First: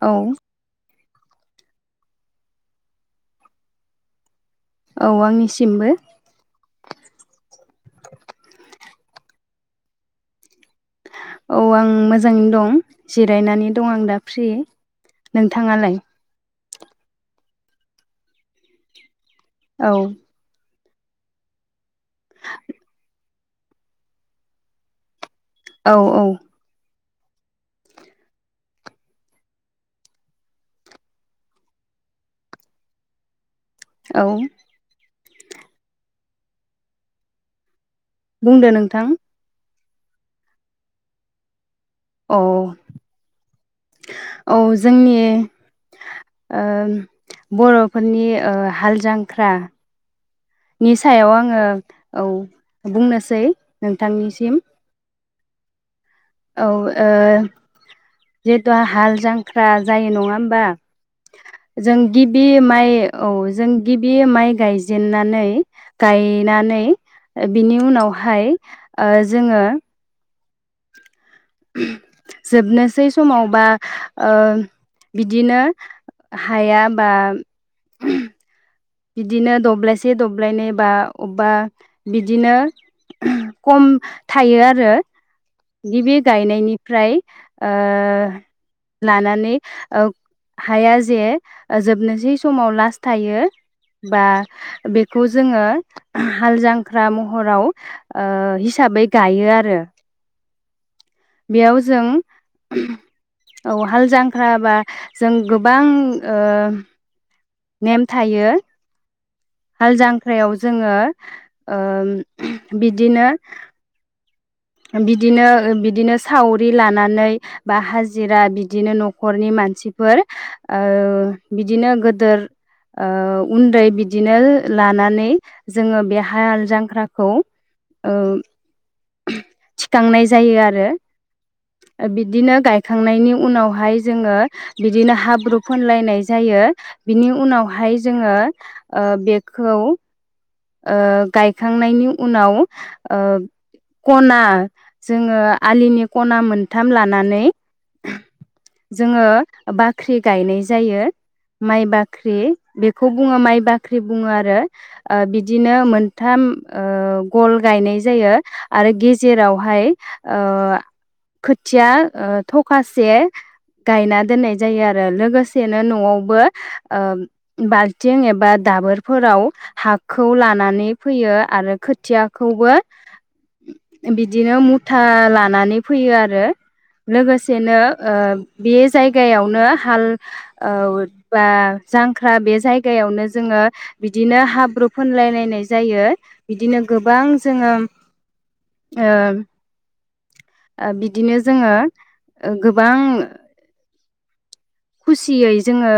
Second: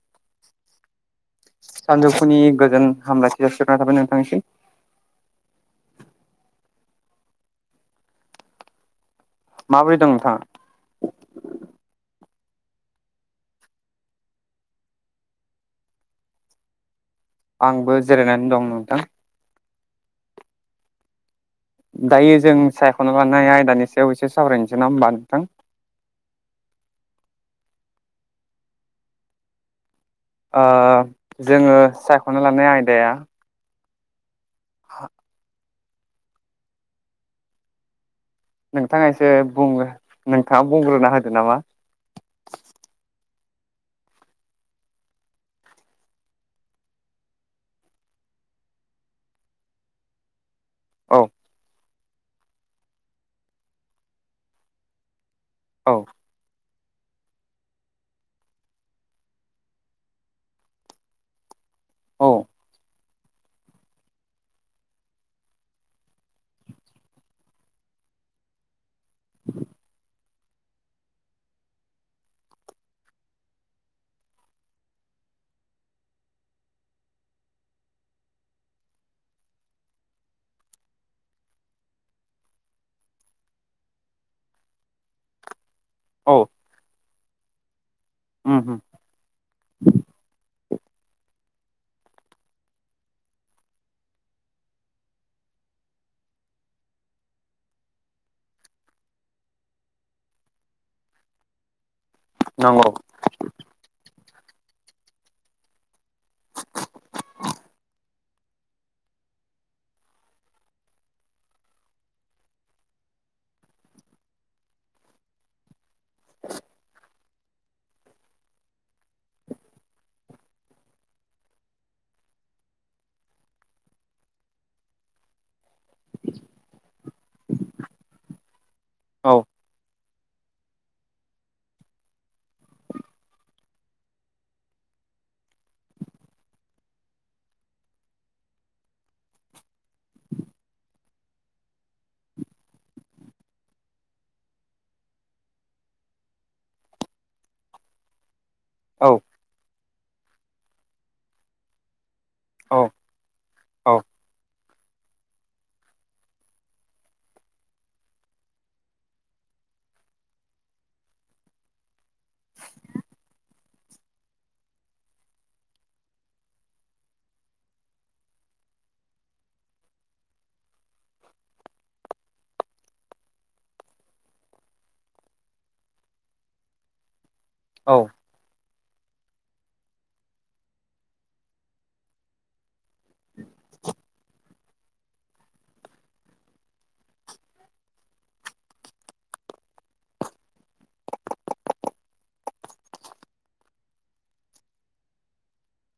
औ सानजौफुनि गोजोन हामलायनायखौ जासिहरनाय थाबाय नोंथांनि सिम। औ आंनिसिमबो। माबोरै दं नोंथाङा? औ आं मोजाङैनो दं जिरायनानै दं आं दा फ्रि नोंथाङालाय? आंबो जिरायनानै दं नोंथां। औ दायो जों सायखना लानाया आयदानि सायाव एसे सावरायनोसै नङा होमबा नोंथां? औ औ। ओ जोङो सायखना लानाय आयदाया औ [inaudible] बुंदो नोंथाङा नोंथां एसे बुंग्रो। नोंथाङा बुंग्रोना होदो नामा? औ औ जोंनि ओ बर'फोरनि हाल जांख्रा नि औ सायाव आङो औ बुंनोसै नोंथांनिसिम। औ औ ओ जिहेथु हाल जांख्रा जायो नङा होमबा? जों औ गिबि माइ औ जों गिबि माइ गायजेननानै गायनानै बिनि उनावहाय ओ जोङो जोबनोसै समाव बा ओ बिदिनो हाया बा बिदिनो दब्लायसे दब्लायनै बा अबेबा बिदिनो खम थायो आरो। गिबि औ गायनायनिफ्राय ओ उम उम लानानै ओ हाया जे जोबनोसै समाव लास्ट थायो। बा बेखौ जोङो हाल जांख्रा महराव ओ हिसाबै गायो आरो। बेयाव जों नंगौ औ हालजां फ्राबा जों गोबां ओ नेम थायो। हाल जांख्रायाव जोङो ओ बिदिनो बिदिनो बिदिनो सावरि लानानै बा हाजिरा बिदिनो नखरनि मानसिफोर ओ बिदिनो गोदोर ओ उन्दै बिदिनो लानानै जोङो बे हाल जांख्राखौ ओ। औ बिखांनाय जायो आरो बिदिनो गायखांनायनि उनावहाय जोङो बिदिनो हाब्रु फोनलायनाय जायो बिनि उनावहाय जोङो ओ बेखौ ओ गायखांनायनि उनाव ओ खना जोङो आलिनि खना मोनथाम लानानै औ जोङो बा ख्रि गायनाय जायो माइ बाख ख्रि औ औ बेखौ बुङो माइ औ बाख्रि बुङो आरो। ओ बिदिनो मोनथाम ओ गल गायनाय जायो आरो गेजेरावहाय ओ खोथिया ओ थखाासे गायना दोननाय जायो आरो लोगोसेनो नआवबो ओ बाल्थिं एबा दाबोरफोराव हा खौ लानानै फैयो आरो खोथियाखौबो बिदिनो मुथा लानानै फैयो आरो लोगोसे सेनो ओ बि जायगायावनो हाल ओ बा जांख्रा बे जायगायावनो जोङो बिदिनो हाब्रु फुनलायलायनाय जायो बिदिनो गोबां जोङो ओ बिदिनो जोङो गोबां खुसियै जोङो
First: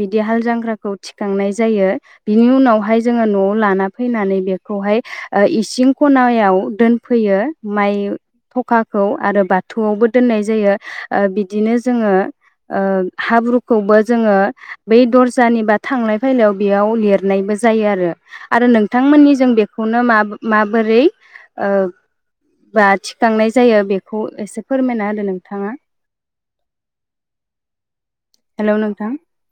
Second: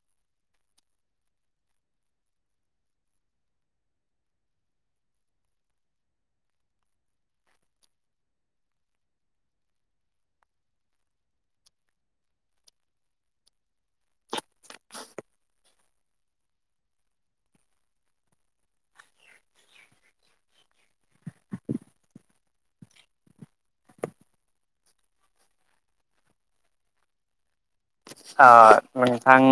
बिदि हाल जग्राखौ थिखांनाय जायो बिनि उनावहाय जोङो नआव लाना फैनानै बेखौहाय ओ इसिं खनायाव दोनफैयो माइ थखाखौ आरो बाथौआवबो दोननाय जायो ओ बिदिनो जोङो ओ हाब्रुखौबो जोङो बै दर्जानि बा थांलाय फैलायाव बेयाव लिरनायबो जायो आरो आरो नोंथांमोननि जों बेखौनो मा माबोरै ओ बा थिखांनाय जायो बेखौ एसे फोरमायना होदो नोंथाङा? अ नोंथां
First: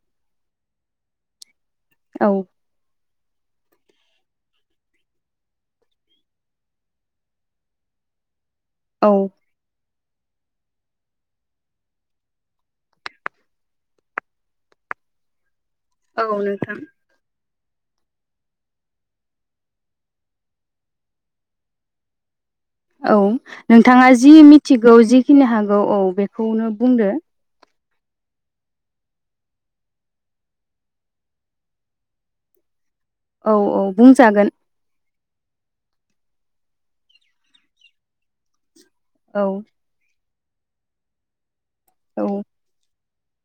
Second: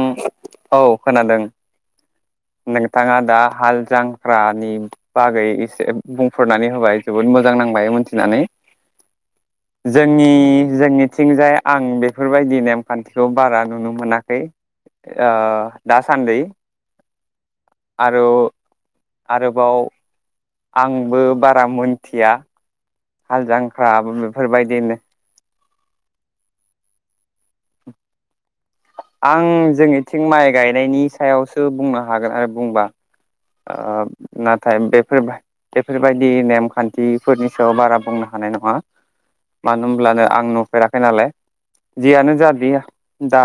औ खोनादों। औ थाङा दा हाल जांख्रानि बागै एसे बुंफोरनानै होबाय जोबोद मोजां नांबाय मोनथिनानै। औ जोंनि जोंनिथिंजाय आं बेफोरबायदि नेमखान्थिखौ बारा नुनो मोनाखै आ औ नोंथां। आर आरोबाव आंबो बारा मनथिया। औ नोंथाङा जि मिथिगौ जिखिनि हा औ औ बेखौनो बुंदो। आं जोंनिथिं माइ गायनायनि सायावसो बुंनो हागोन आरो बुंबा। औ औ बुंजागोन। बेफोरबा बेफोरबायदि नेमखान्थिफोरनि सायाव बारा बुंनो हानाय नङा। औ मानो होमब्लानो आं नुफेराखै नालाय। औ जियानो जादिया। दा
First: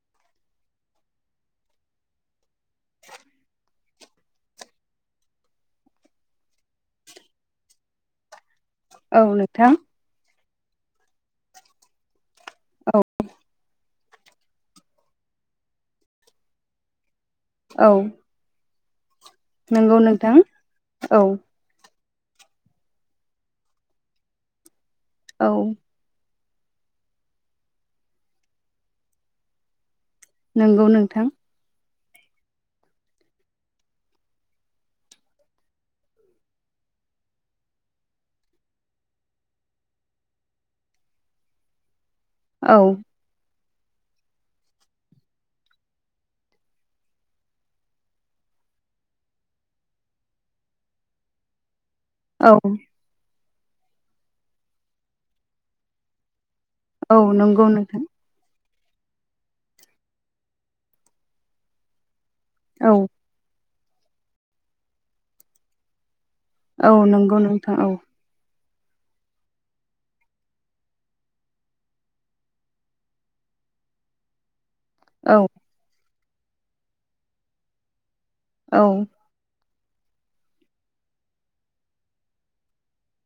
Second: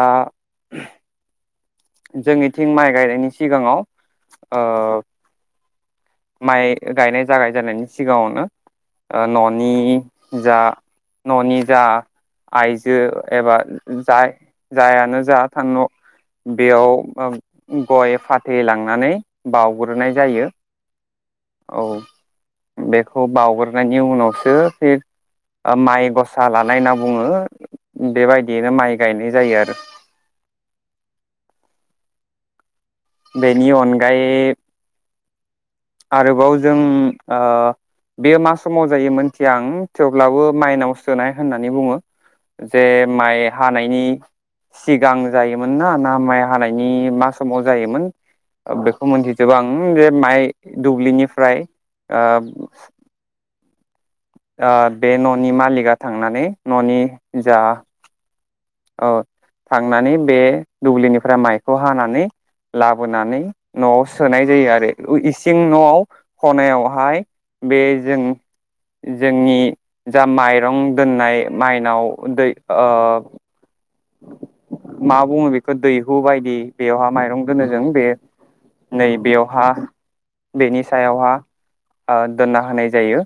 जोंनिथिं माइ गायनायनि सिगाङाव ओ माइ गायनाय जागाय जेननायनि सिगाङावनो। औ आ नोंथां ननि जा ननि जा आयजो एबा जाय जायानो जा थांन बेयाव औ गय फाथैलां नानै नंगौ बाउग्रोनाय नोंथां जायो औ औ। बेखौ बावग्रोनायनि उनावसो फैयो। औ ओ माइ गस साहा लानाय होनना बुङो बेबायदियैनो माइ गायनाय जायो आरो। नंगौ नोंथां। बेनि अनगायै आरोबाव जों ओ बेयो मा समाव जायो मोनथिया आं थेवब्लाबो माइनाव सोनाय होननानै बुङो औ जे माइ हानायनि सिगां जायोमोन ना ना माइ हानायनि मा समाव जायोमोन ओ बेखौ मिथिजोबा आं जे माइ दुब्लिनिफ्राय आ औ आ बे ननि मालिकआ थांनानै ननि औ जा नंगौ नोंथां औ थांनानै बे दुब्लिनिफ्राय माइखौ हानानै। औ लाबो नानै नआव सोनाय जायो आरो इसिं नआव औ खनायावहाय नंगौ नोंथां बे औ जों जोंनि जा माइरं दोननाय माइनाव दै ओ मा औ बुङो बेखौ दै दैहु बायदि बेयावहा माइरं दोनो जों बे औ नै बेयावहा बेनि सायावहा आ दोनना होनाय जायो।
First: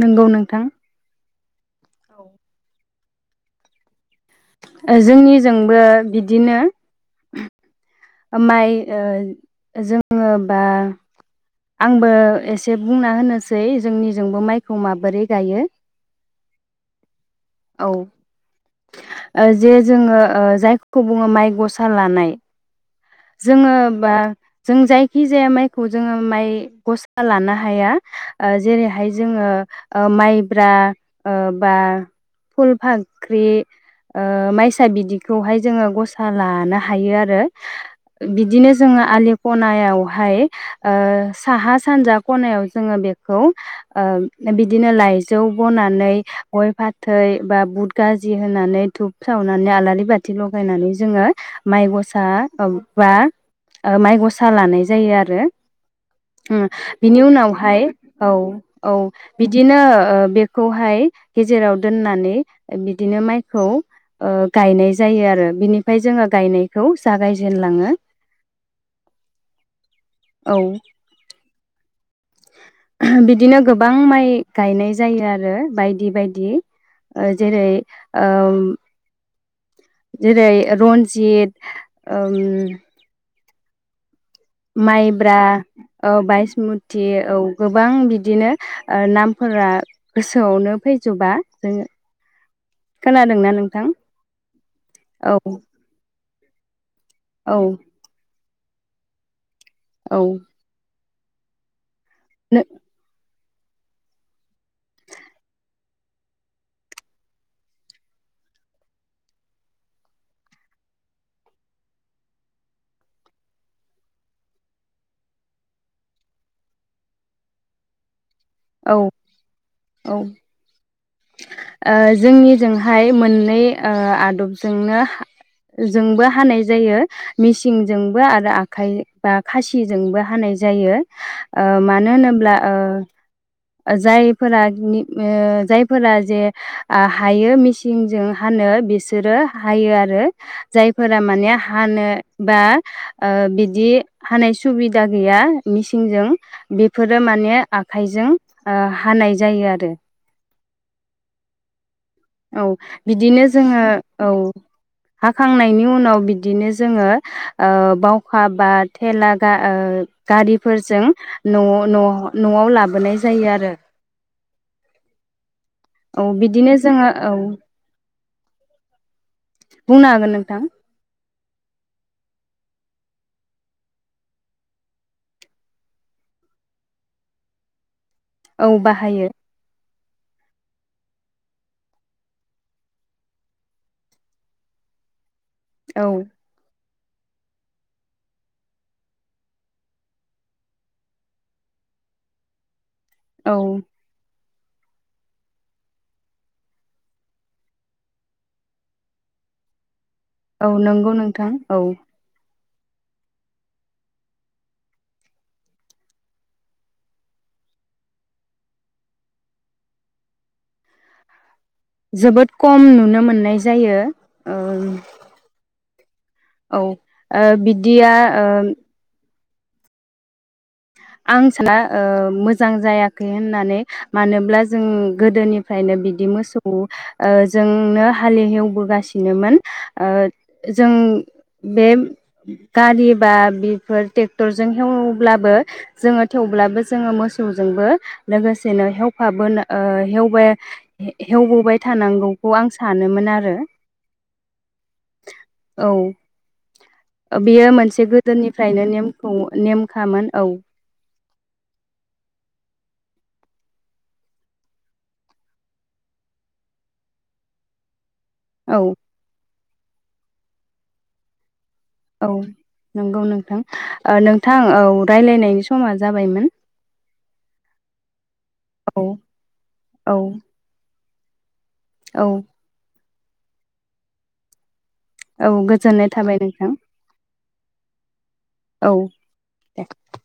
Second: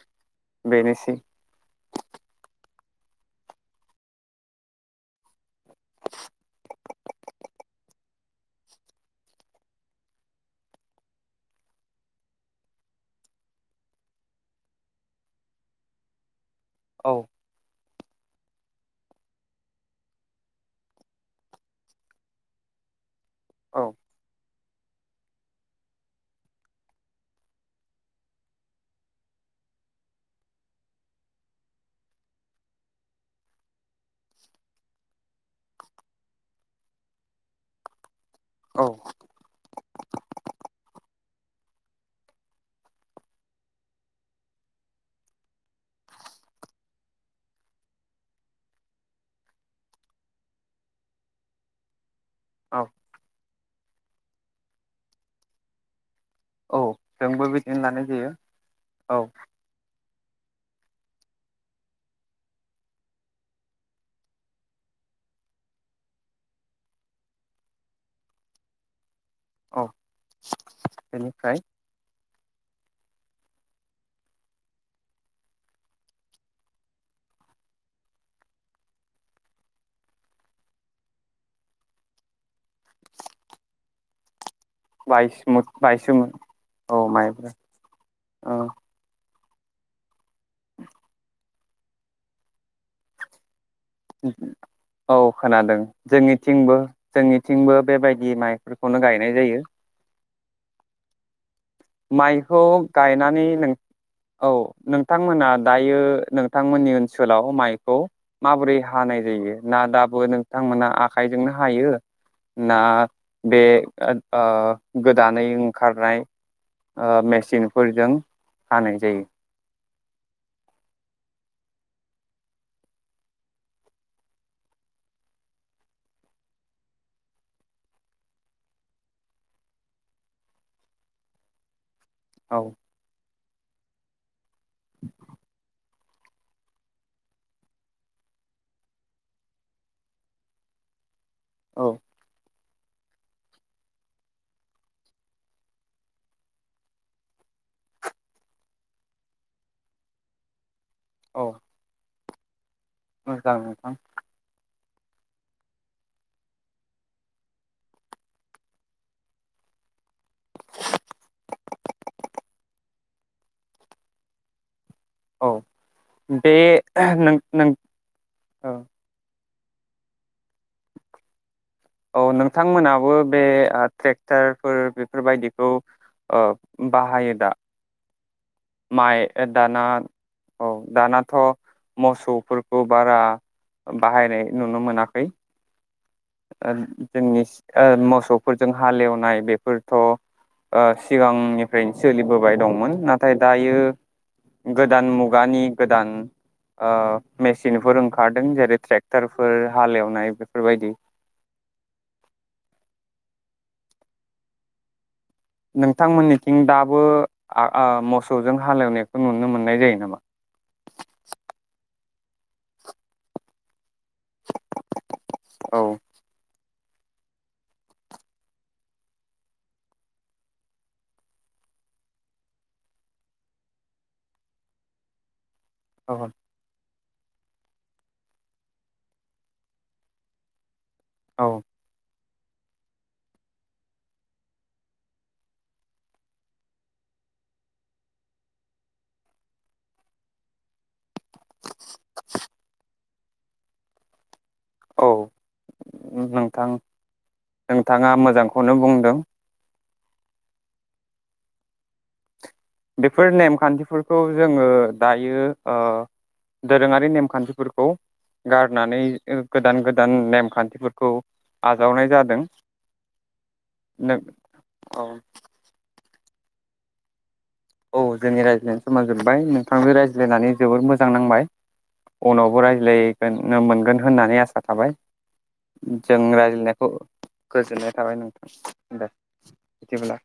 नंगौ नोंथां। बेनोसै औ जोंनिजोंबो बिदिनो। [inaudible] माइ ओ जोङो बा आंबो एसे बुंना होनोसै जोंनिजोंबो माइखौ माबोरै गायो। औ औ ओ जे जोङो ओ जायखौ बुङो माइ गसा लानाय। जोङो औ बा जों जायखि जाया माइखौ जोङो माइ गसा लानो हाया ओ जेरैहाय जोङो ओ माइब्रा ओ बा फुल फाख्रि ओ माइसा बिदिखौहाय जोङो गसा लानो हायो आरो बिदिनो औ जोङो आलि खनायावहाय ओ साहा सानजा खनायाव जोङो बेखौ ओ बिदिनो लाइजौ बनानै गय फाथै बा बुद गाजि होनानै धुप सावनानै आलारि बाथि लगायनानै जोङो माइ गस सा ओ औ माइ गसा लानाय जायो आरो। उम औ बिनि जोंबो बिदिनो उनावहाय लानाय औ जायो औ बिदिनो ओ बेखौहाय गेजेराव दोननानै बिदिनो माइखौ ओ गायनाय जायो आरो बिनिफ्राय जोङो गायनायखौ जागायजेनलाङो। [unintelligible] औ औ बेनिफ्राय बिदिनो गोबां माइ गायनाय जायो आरो बायदि बायदि ओ जेरै ओ जेरै रन्जित ओम माइब्रा बायसमुथ औ बायसुमुथ बायसमुथि औ गोबां बिदिनो औ ओ नाम फोरा गोसोआवनो फैजोबा। जो खोनादोंना नों औ खोनादों जोंनि थिंबो औ जोंनिथिंबो बेबायदि माइ बेफोरखौनो गायनाय जायो। औ नो माइखौ गायनानै औ नोंथांमोना दायो नोंथांमोननि ओनसोलाव माइखौ माबोरै हानाय जायो? ना दाबो नोंथांमोना आखाइजोंनो हायो ना बे ओ गोदानै ओंखारनाय ओ मेसिनफोरजों औ हानाय जायो। औ ओ जोंनिजोंहाय मोननै ओ आदबजोंनो हा जोंबो हानाय जायो मिसिंजोंबो आरो आखाइ बा खासिजोंबो हानाय जायो ओ मानो मानो होनोब्ला औ ओ जाय फोरा [unintelligible] जाय फोरा जे ओ हायो मेसिनजों हानो बिसोरो हायो आरो जायफोर [unintelligible] माने औ हानो बा ओ बिदि हानाय सुबिदा गैया मेसिनजों बेफोरो माने आखाइजों ओ हानाय जायो आरो। औ औ बिदिनो मोजां जोङो नोंथां औ। हाखांनायनि उनाव बिदिनो जोङो ओ बावखा बा थेला गा ओ गारिफोरजों न'-न'-न'आव लाबोनाय जायो आरो। औ औ बे बिदिनो जोङो औ नों-नों औ। बुंनो हागोन नोंथां। औ नोंथांमोनहाबो बे ओ ट्रेक्टरफोर बेफोरबायदिखौ ओ बाहायो दा? औ माइ बाहायो ए दाना औ दानाथ' मोसौफोरखौ बारा बाहायनाय नुनो मोनाखै। औ जोंनि ओ मोसौफोरजों हालेवनाय बेफोरथ ओ सिगांनिफ्रायनो सोलिबोबाय दंमोन। नाथाय औ दायो गोदान मुगानि गोदान ओ मेसिनफोर ओंखारदों जेरै ट्रेक्टरफोर हालेव नाय बेफोरबायदि। थां औ। नोंथांमोननिथिं दाबो आ आ मसौजों हालेवनायखौ नुनो मोननाय जायो नामा? जोबोद खम नुनो मोननाय जायो ओम औ औ ओ बिदिया ओ आं साना ओ मोजां जायाखै होननानै मानोब्ला जों गोदोनि फ्रायनो बिदि औ मोसौ ओ जोंनो हाल हेवबोगासिनोमोन ओ जों औ बे गारि बा बेफोर ट्रेक्टरजों हेवब्लाबो जोङो थेवब्लाबो जोङो मोसौजोंबो लोगोसेनो हेवफाबोनो ओ हेवबाय हेवबोबाय थानांगौखौ आं सानोमोन। दा आरो। औ औ नोंथां। बेयो मोनसे नोंथाङा मोजांखौनो गोदोनिफ्रायनो बुंदों नेमखौ नेम खामोन औ। बेफोर नेमखान्थिफोरखौ जोङो दायो ओ दोरोङारि नेमखान्थिफोरखौ। औ गारनानै ओ गोदान गोदान नेमखान्थिफोरखौ। आजावनाय औ जादों नंगौ नोंथां, ओ नों नोंथां औ रायलायनायनि समा जाबायमोन। औ जोंनि रायज्लायनो औ समा जोबबाय नोंथांजों औ रायज्लायनानै जोबोर मो जां नांबाय। औ उनावबो रायज्लाय मोनगोन होननानै आसा थाबाय। औ गोजोननाय जों थाबाय नोंथां रायज्लायनायखौ गोजोननाय थाबाय औ नोंथां दे दे बिदिब्ला।